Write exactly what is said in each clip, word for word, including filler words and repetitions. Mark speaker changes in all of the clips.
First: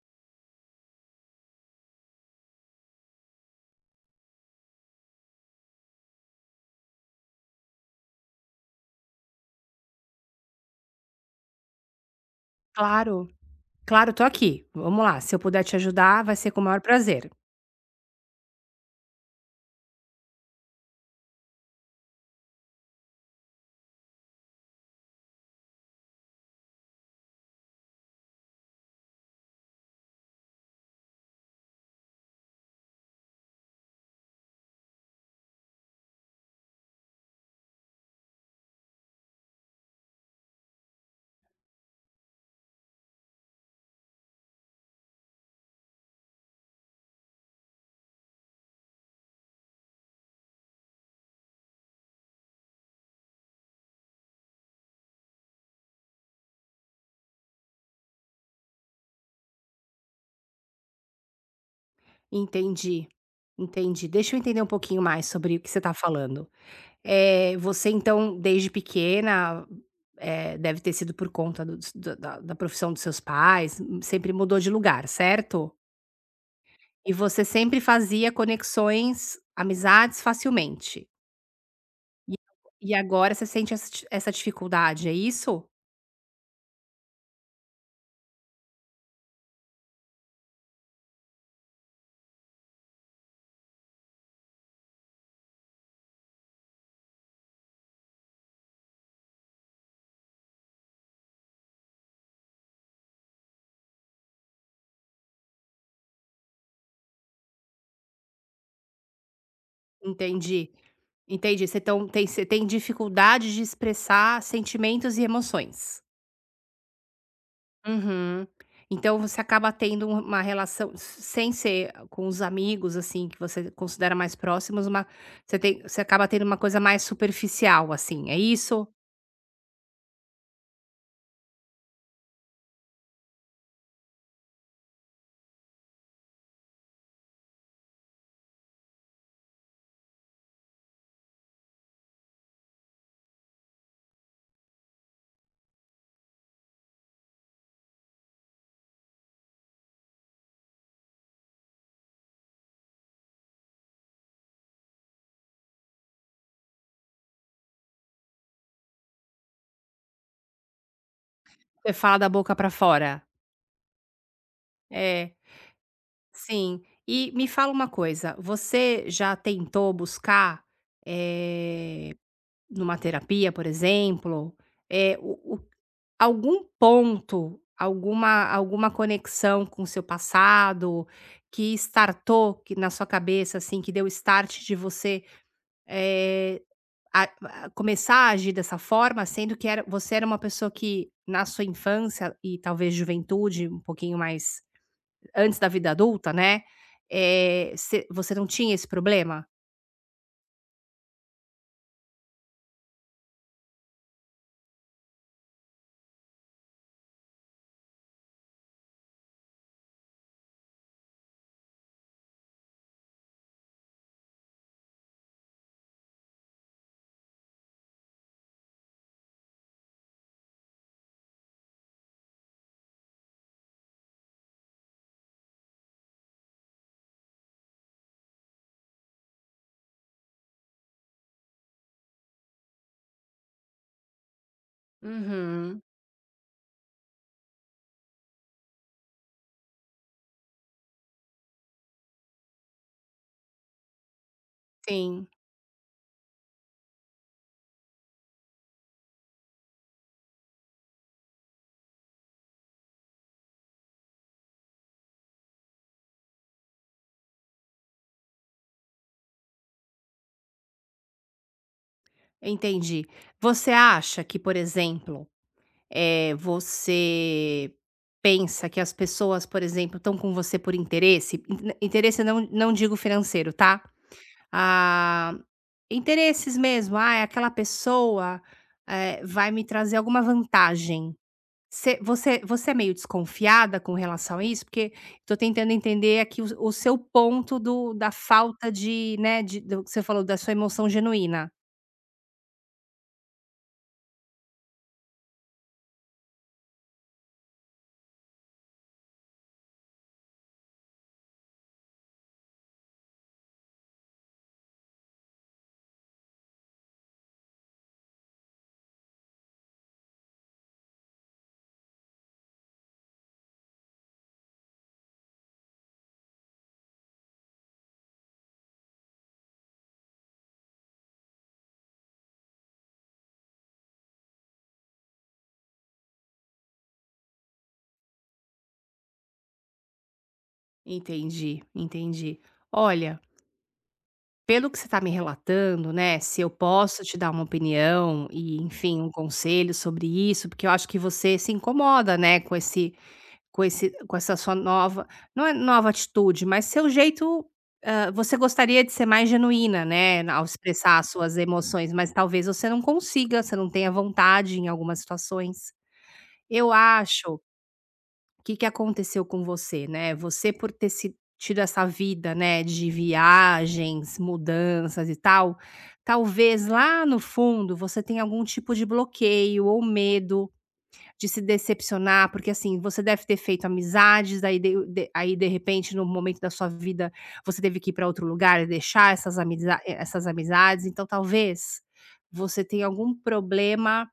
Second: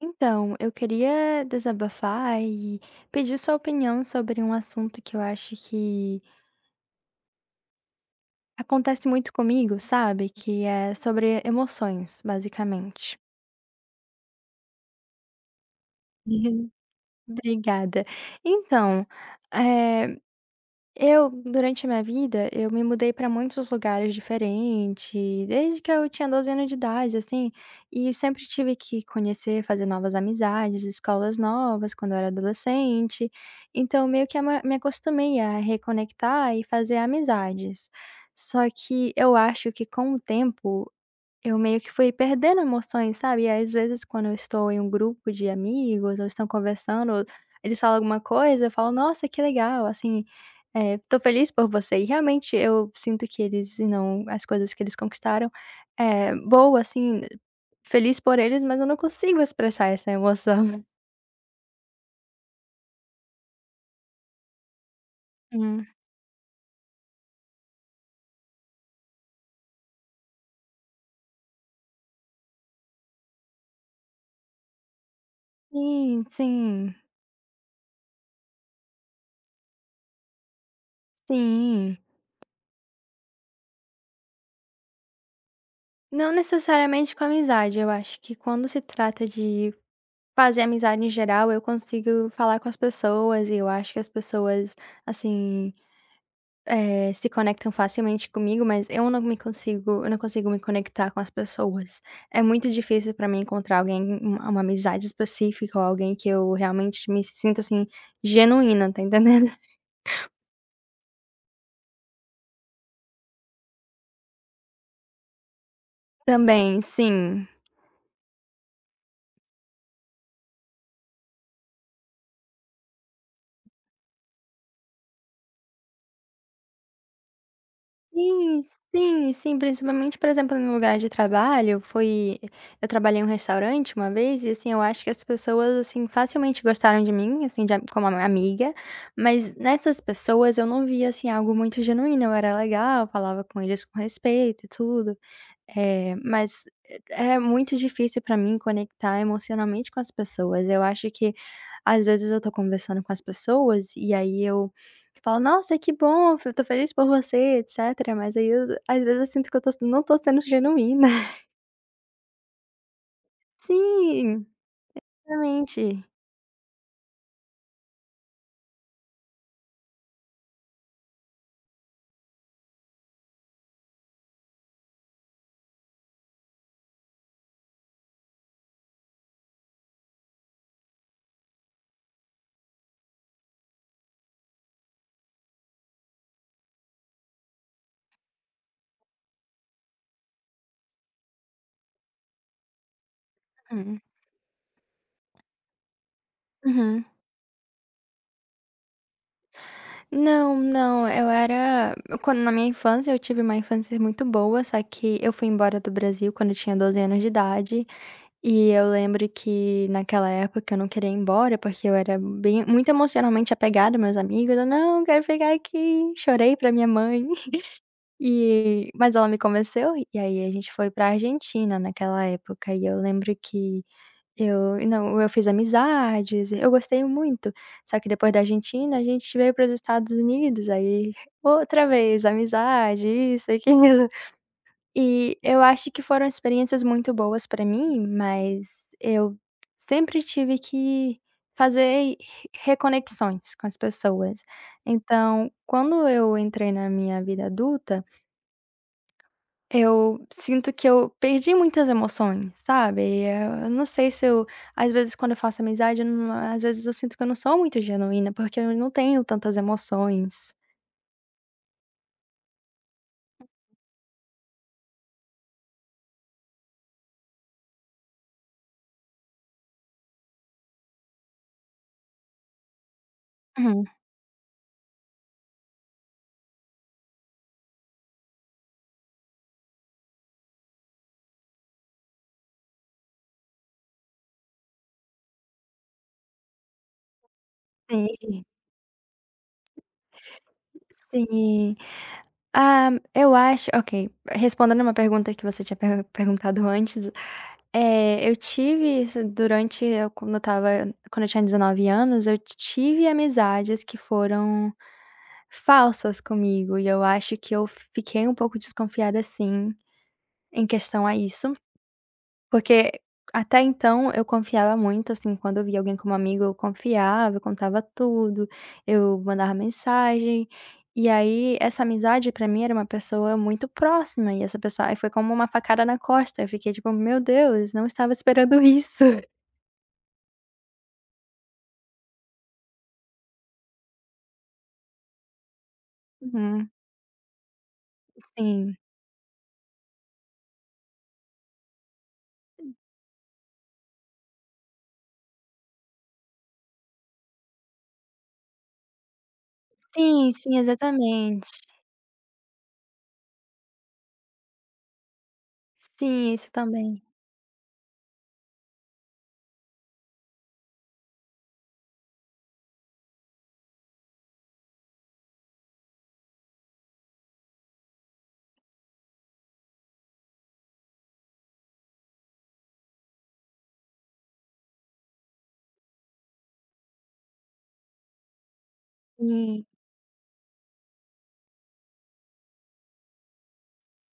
Speaker 1: Então, eu queria desabafar e pedir sua opinião sobre um assunto que eu acho que acontece muito comigo, sabe, que é sobre emoções basicamente.
Speaker 2: Claro, claro. Tô aqui, vamo lá, se eu puder te ajudar, vai
Speaker 1: E
Speaker 2: ser com o
Speaker 1: eu
Speaker 2: maior prazer.
Speaker 1: Obrigada, então, eh, eu durante minha vida, eu me mudei pra muitos lugares diferente, desde que eu tinha doze anos de idade, assim, e eu sempre tive que conhecer, fazer novas amizades, escolas novas quando eu era adolescente, então meio que a ma me acostumei a reconectar e fazer amizades. Só que eu acho que com o tempo, eu meio que fui perdendo emoções, sabe, e às vezes, quando eu estou em um grupo de amigos ou estão conversando, eles falam alguma coisa, eu falo: "Nossa, que legal", assim, eh, "Tô feliz por você", e realmente eu sinto que eles não as coisas que eles conquistaram, eh, boa assim, feliz por eles, mas eu não consigo expressar essa emoção.
Speaker 2: Entendi, entendi, deixa eu entender um pouquinho mais sobre o que você
Speaker 1: Hum.
Speaker 2: está falando, eh, você então, desde pequena, eh, deve ter sido por conta do s da da profissão dos seus pais, sempre mudou de lugar, certo?
Speaker 1: Sim, sim.
Speaker 2: E você sempre fazia conexões, amizades facilmente?
Speaker 1: Sim.
Speaker 2: E ago e agora você sente essa d essa dificuldade, é isso?
Speaker 1: Não necessariamente com amizade, eu acho que quando se trata de fazer amizade, em geral, eu consigo falar com as pessoas e eu acho que as pessoas, assim, eh, se conectam, facilmente, comigo, mas eu não me consigo eu não consigo me conectar com as pessoas, é muito difícil para mim encontrar alguém, u uma amizade específica ou alguém que eu realmente me sinto, assim, genuína, está entendendo?
Speaker 2: Entendi, entendi, você então tem você tem dificuldade de expressar sentimentos e emoções.
Speaker 1: Também, sim.
Speaker 2: Uhum. Então você acaba tendo u uma relação s sem ser com os amigos, assim, que você considera mais próximos, uma você tem você acaba tendo uma coisa mais superficial, assim, é
Speaker 1: Sim,
Speaker 2: isso?
Speaker 1: sim, sim, principalmente, por exemplo, no lugar de trabalho, foi eu trabalhei em um restaurante uma vez e, assim, eu acho que as pessoas, assim, facilmente gostaram de mim, assim, de a como amiga, mas nessas pessoas, eu não vi assim algo muito genuíno, eu era legal, falava com eles com respeito e tudo, eh, mas é muito difícil para mim conectar emocionalmente com as pessoas, eu acho que, às vezes, eu estou conversando com as pessoas, e, aí eu falo: "Nossa, que bom, eu estou feliz por você, etc", mas, aí, eu às vezes, eu sinto que eu estou s não estou sendo genuína.
Speaker 2: Você fala da boca pra fora.
Speaker 1: Sim,
Speaker 2: É,
Speaker 1: exatamente.
Speaker 2: sim. E me fala uma coisa, você já tentou buscar, eh, numa terapia, por exemplo, eh, o o algum ponto, alguma alguma conexão com seu passado que estartou, que na sua cabeça, assim, que deu start de você, eh, a a começar a agir dessa forma, sendo que era você era uma pessoa que na sua infância e talvez juventude, um
Speaker 1: Hum.
Speaker 2: pouquinho mais antes da vida adulta, né,
Speaker 1: Uhum.
Speaker 2: eh, você você não tinha esse problema?
Speaker 1: Não, não, eu era quando na minha infância, eu tive uma infância muito boa, só que eu fui embora do Brasil quando tinha doze anos de idade e eu lembro que naquela época eu não queria ir embora, porque eu era bem muito emocionalmente apegada aos meus amigos. "Não, eu quero ficar aqui". Chorei pra minha mãe. E mas ela me convenceu. E aí a gente foi pra Argentina naquela época, e eu lembro que eu não, eu fiz amizades, eu gostei muito. Só que depois da Argentina a gente veio pros Estados Unidos, aí outra vez amizade, isso, aquilo. E eu
Speaker 2: Uhum.
Speaker 1: acho que foram experiências muito boas pra mim, mas eu sempre tive que fazer re reconexões com as pessoas.
Speaker 2: Sim.
Speaker 1: Então quando eu entrei na minha vida adulta eu sinto que eu perdi muitas emoções, sabe. Eu não sei se eu, às vezes quando eu faço amizade, eu num às vezes eu sinto que eu não sou muito genuína, porque eu não tenho tantas emoções.
Speaker 2: Entendi, você acha que, por exemplo, eh, você pensa que as pessoas, por exemplo, tão com você por interesse, in interesse não não digo financeiro, tá,
Speaker 1: Hum.
Speaker 2: ah, interesses mesmo, ai, aquela pessoa, eh, vai me trazer alguma vantagem, você você você é meio desconfiada com relação a isso, porque tô tentando entender aqui o s seu ponto do da
Speaker 1: Sim.
Speaker 2: falta de, né, de do que você falou, da sua emoção genuína.
Speaker 1: Sim, hã, eu acho, ok, respondendo uma pergunta que você tinha per perguntado antes, eh, eu tive isso durante eu, quando eu estava, quando eu tinha dezenove anos, eu tive amizades que foram falsas comigo e eu acho que eu fiquei um pouco desconfiada sim, em questão a isso. Porque até então eu confiava muito, assim, quando eu via alguém como amigo, eu confiava, eu contava tudo, eu mandava mensagem, e aí essa amizade pra mim era uma pessoa muito próxima e essa pessoa aí foi como uma facada na costa, eu fiquei tipo: "Meu Deus, não estava esperando isso".
Speaker 2: Entendi, entendi, olha pelo que você tá me relatando, né, se eu
Speaker 1: Uhum.
Speaker 2: posso te dar uma opinião e
Speaker 1: Sim.
Speaker 2: enfim, um conselho sobre isso, porque eu acho que você se incomoda, né, com esse com esse com essa sua nova não é nova atitude, mas seu jeito, hã, você gostaria de ser mais genuína, né,
Speaker 1: Sim,
Speaker 2: ao
Speaker 1: sim,
Speaker 2: expressar suas
Speaker 1: exatamente.
Speaker 2: emoções, mas talvez você não consiga, você não tenha vontade em algumas situações,
Speaker 1: Sim, isso
Speaker 2: eu
Speaker 1: também.
Speaker 2: acho que que aconteceu com você, né, você por ter se tido essa vida, né, de viagens, mudanças e tal, talvez lá no fundo você tenha algum tipo de bloqueio ou medo de se decepcionar. Porque assim, você deve ter feito amizades, aí de de aí, de repente, num momento da sua vida, você teve que ir pra outro lugar e deixar essas
Speaker 1: Né.
Speaker 2: amizad é, essas amizades. Então talvez você tenha algum problema,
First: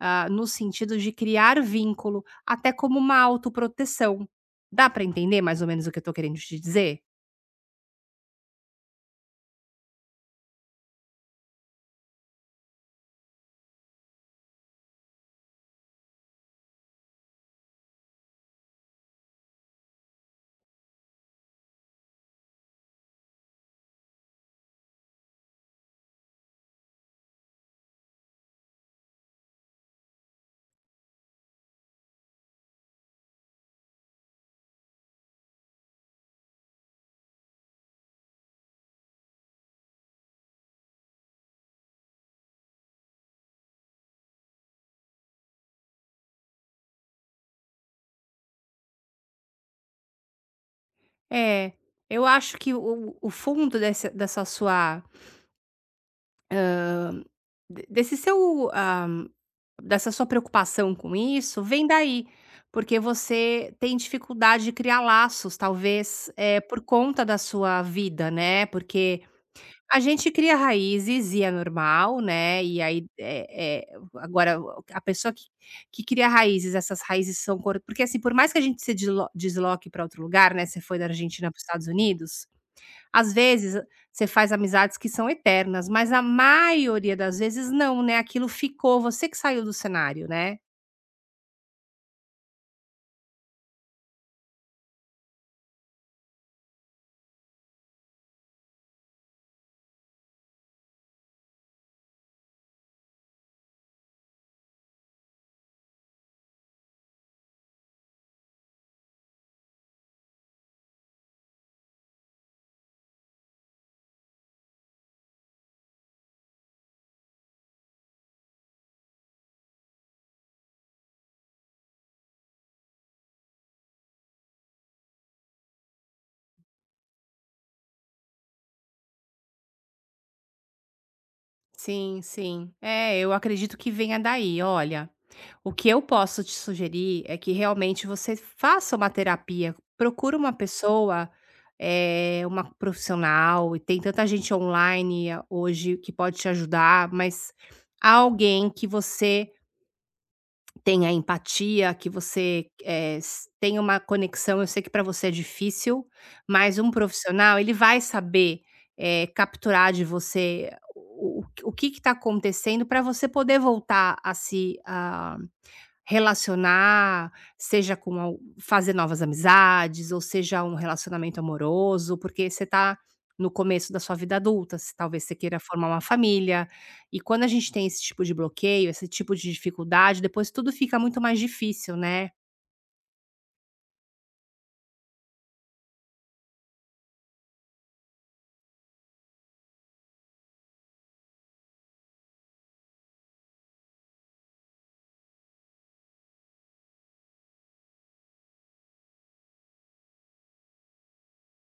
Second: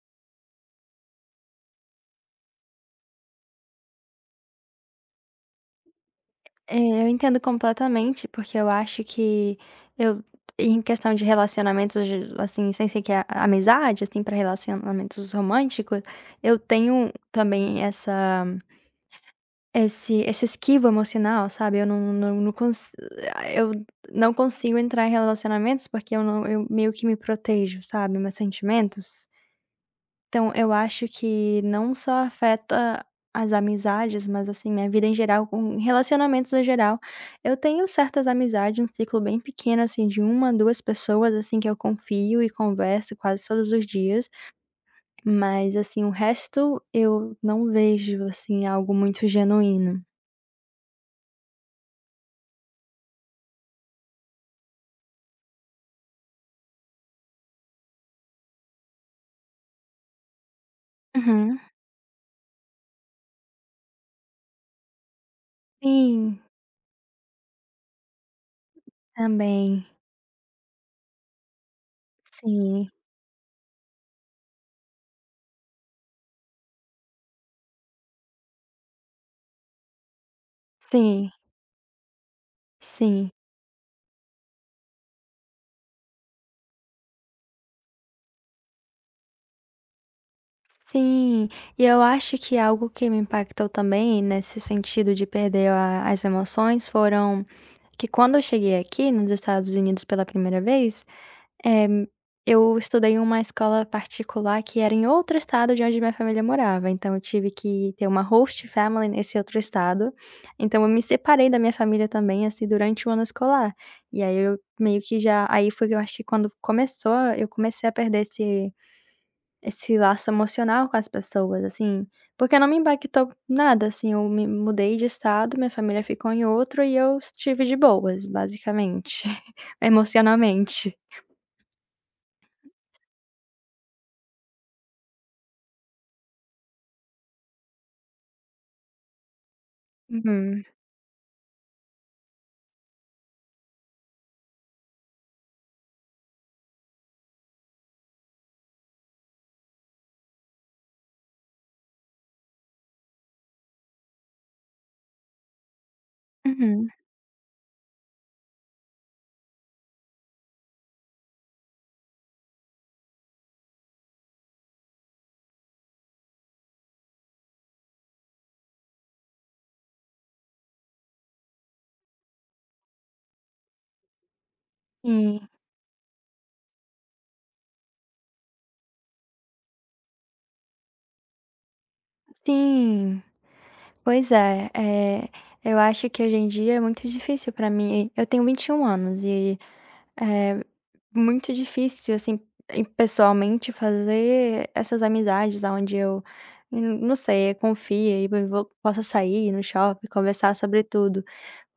Speaker 2: ah, no sentido de criar vínculo, até como uma autoproteção, dá pra entender mais ou menos o que eu tô querendo te
Speaker 1: É,
Speaker 2: dizer?
Speaker 1: eu entendo completamente, porque eu acho que eu em questão de relacionamentos, assim, sem ser que a amizade, assim, pra relacionamentos românticos, eu tenho também essa esse essa esquiva emocional, sabe, eu não não não cons eh, ah, eu não consigo entrar em relacionamentos porque eu não eu meio que me protejo, sabe, meus sentimentos. Então eu acho que não só afeta as amizades, mas assim, minha vida em geral, com relacionamentos no geral, eu tenho certas amizades, um ciclo bem pequeno assim, de uma, duas pessoas, assim, que eu confio e converso quase todos os dias, mas assim, o resto eu não vejo, assim, algo muito genuíno.
Speaker 2: É, eu acho que o o o fundo dessa, dessa sua hã, de desse seu, ah, dessa sua preocupação com,
Speaker 1: Uhum.
Speaker 2: isso vem daí, porque você tem dificuldade de criar laços, talvez,
Speaker 1: Sim.
Speaker 2: eh, por conta da sua vida, né. Porque
Speaker 1: Também.
Speaker 2: a gente cria raízes, e é normal, né. E
Speaker 1: Sim.
Speaker 2: aí, é é agora, o a pessoa que que cria raízes, essas raízes são cor porque assim, por mais que a gente se deslo desloque pra outro lugar, né, você foi da
Speaker 1: Sim.
Speaker 2: Argentina para os Estados Unidos,
Speaker 1: Sim.
Speaker 2: às vezes você faz amizades que são eternas, mas a maioria das vezes não, né. Aquilo ficou, você que saiu do cenário, né.
Speaker 1: Sim, e eu acho que algo que me impactou também nesse sentido de perder a as emoções, foram que, quando eu cheguei aqui nos Estados Unidos pela primeira vez, eh, eu estudei numa escola particular que era em outro estado de onde minha família morava, então eu tive que ter uma host family nesse outro estado. Então eu me separei da minha família também, assim, durante o ano escolar. E aí, eu meio que já aí foi que eu acho que quando começou eu comecei a perder esse, esse laço emocional com as pessoas, assim, porque não me impactou em nada, assim. Eu me mudei de estado, minha família ficou em outro e eu estive de boas, basicamente, emocionalmente.
Speaker 2: Sim, sim. É, eu acredito que venha daí. Olha, o que eu posso te sugerir é que, realmente, você faça uma terapia. Procura uma
Speaker 1: Uhum.
Speaker 2: pessoa, eh, uma profissional, e tem tanta gente online hoje que pode te ajudar, mas alguém que você tenha empatia, que você, eh, s tenha uma conexão. Eu sei que pra você é difícil, mas um
Speaker 1: Uhum.
Speaker 2: profissional, ele vai saber, eh, capturar de você o o o que que tá acontecendo pra você poder voltar a se, ah, relacionar, seja com alg fazer novas amizades, ou seja um relacionamento amoroso, porque você tá no começo da sua vida adulta, você, talvez você
Speaker 1: Sim.
Speaker 2: queira formar uma família. E quando a gente tem esse tipo de bloqueio, esse tipo de dificuldade, depois tudo fica muito mais difícil, né?
Speaker 1: Sim. Pois é! É, eu acho que hoje em dia é muito difícil pra mim. Eu tenho vinte e um anos e é muito difícil, assim, em pessoalmente, fazer essas amizades aonde eu, não sei, confie e mei vo possa sair no shopping, conversar sobre tudo,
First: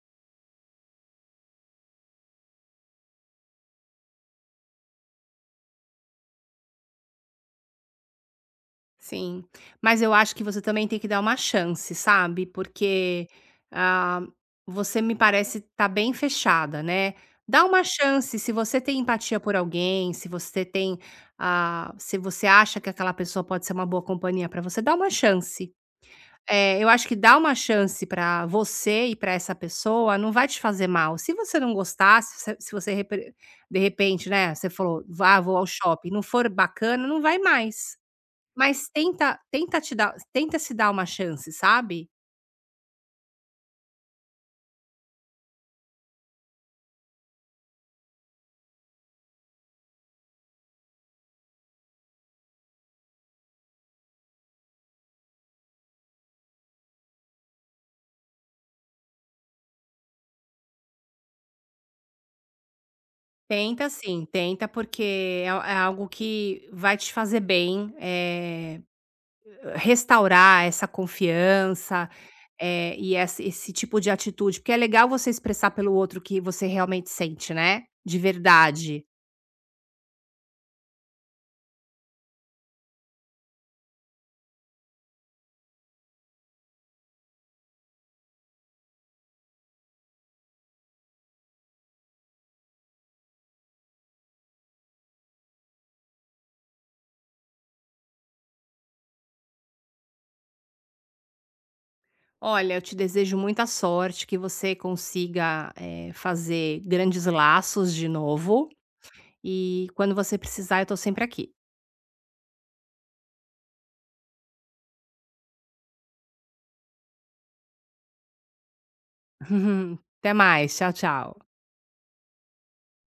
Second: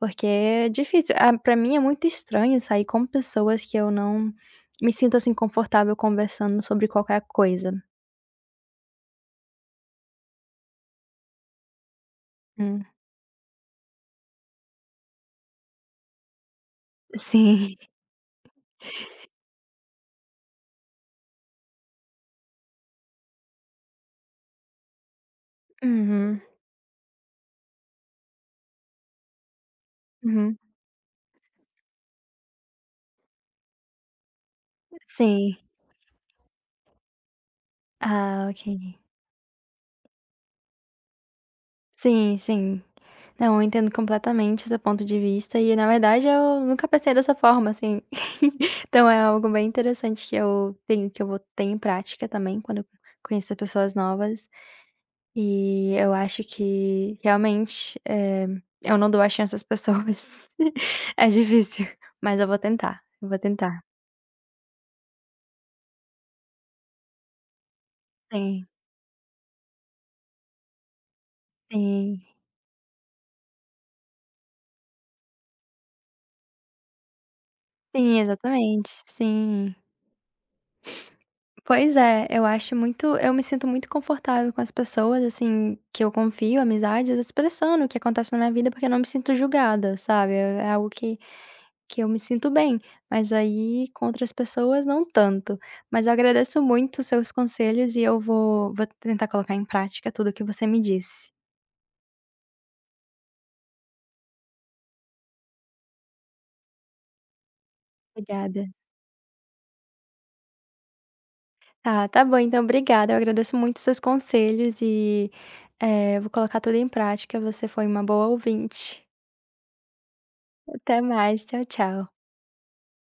Speaker 1: porque é difícil. Ah, pra mim, é muito estranho sair com pessoas que eu não me sinto, assim, confortável conversando sobre qualquer coisa.
Speaker 2: Sim, mas eu acho que você também tem que dar uma chance, sabe,
Speaker 1: Hum.
Speaker 2: porque, hã, você me parece tá bem fechada, né, dá
Speaker 1: Sim.
Speaker 2: uma chance, se você tem empatia por alguém, se você tem, hã, se você acha que aquela pessoa pode ser uma boa companhia pra você, dá uma chance,
Speaker 1: Uhum.
Speaker 2: eh, eu acho que dar uma chance pra você e pra essa pessoa não vai
Speaker 1: Uhum.
Speaker 2: te fazer mal, se você não gostar, se você se você repe de repente, né, você falou, vá, vou
Speaker 1: Sim.
Speaker 2: ao shopping, não for bacana, não vai mais,
Speaker 1: Ah, ok.
Speaker 2: mas tenta tenta te dar tenta se dar uma chance, sabe.
Speaker 1: Sim, sim, não, eu entendo completamente seu ponto de vista e na verdade eu nunca pensei dessa forma, assim, então é algo bem interessante que eu tenho, que eu vou ter em prática também quando eu conhecer pessoas novas, e eu acho que realmente, eh, eu não dou a chance às pessoas, é difícil, mas eu vou tentar, eu vou tentar.
Speaker 2: Tenta sim, tenta porque é al é algo que vai te fazer bem,
Speaker 1: Sim.
Speaker 2: eh, restaurar essa confiança,
Speaker 1: Sim.
Speaker 2: eh, e essa esse tipo de atitude, porque é legal você expressar pelo outro o que você realmente sente, né,
Speaker 1: Sim,
Speaker 2: de
Speaker 1: exatamente,
Speaker 2: verdade.
Speaker 1: sim. Pois é, eu acho muito, eu me sinto muito confortável com as pessoas, assim, que eu confio, amizades, expressando o que acontece na minha vida, porque eu não me sinto julgada, sabe, é é algo que que eu me sinto bem, mas aí com outras pessoas não tanto. Mas eu agradeço muito seus conselhos e eu vou vou tentar colocar em prática tudo que você me disse.
Speaker 2: Olha, eu te desejo muita sorte, que você consiga, eh, fazer grandes laços de novo
Speaker 1: Obrigada.
Speaker 2: e quando você precisar eu tô sempre aqui.
Speaker 1: Ah, tá bom então, obrigada, eu agradeço muito seus conselhos e, eh, eu vou colocar tudo em prática, você foi uma boa ouvinte.
Speaker 2: Até mais, tchau,
Speaker 1: Até mais,
Speaker 2: tchau.
Speaker 1: tchau, tchau.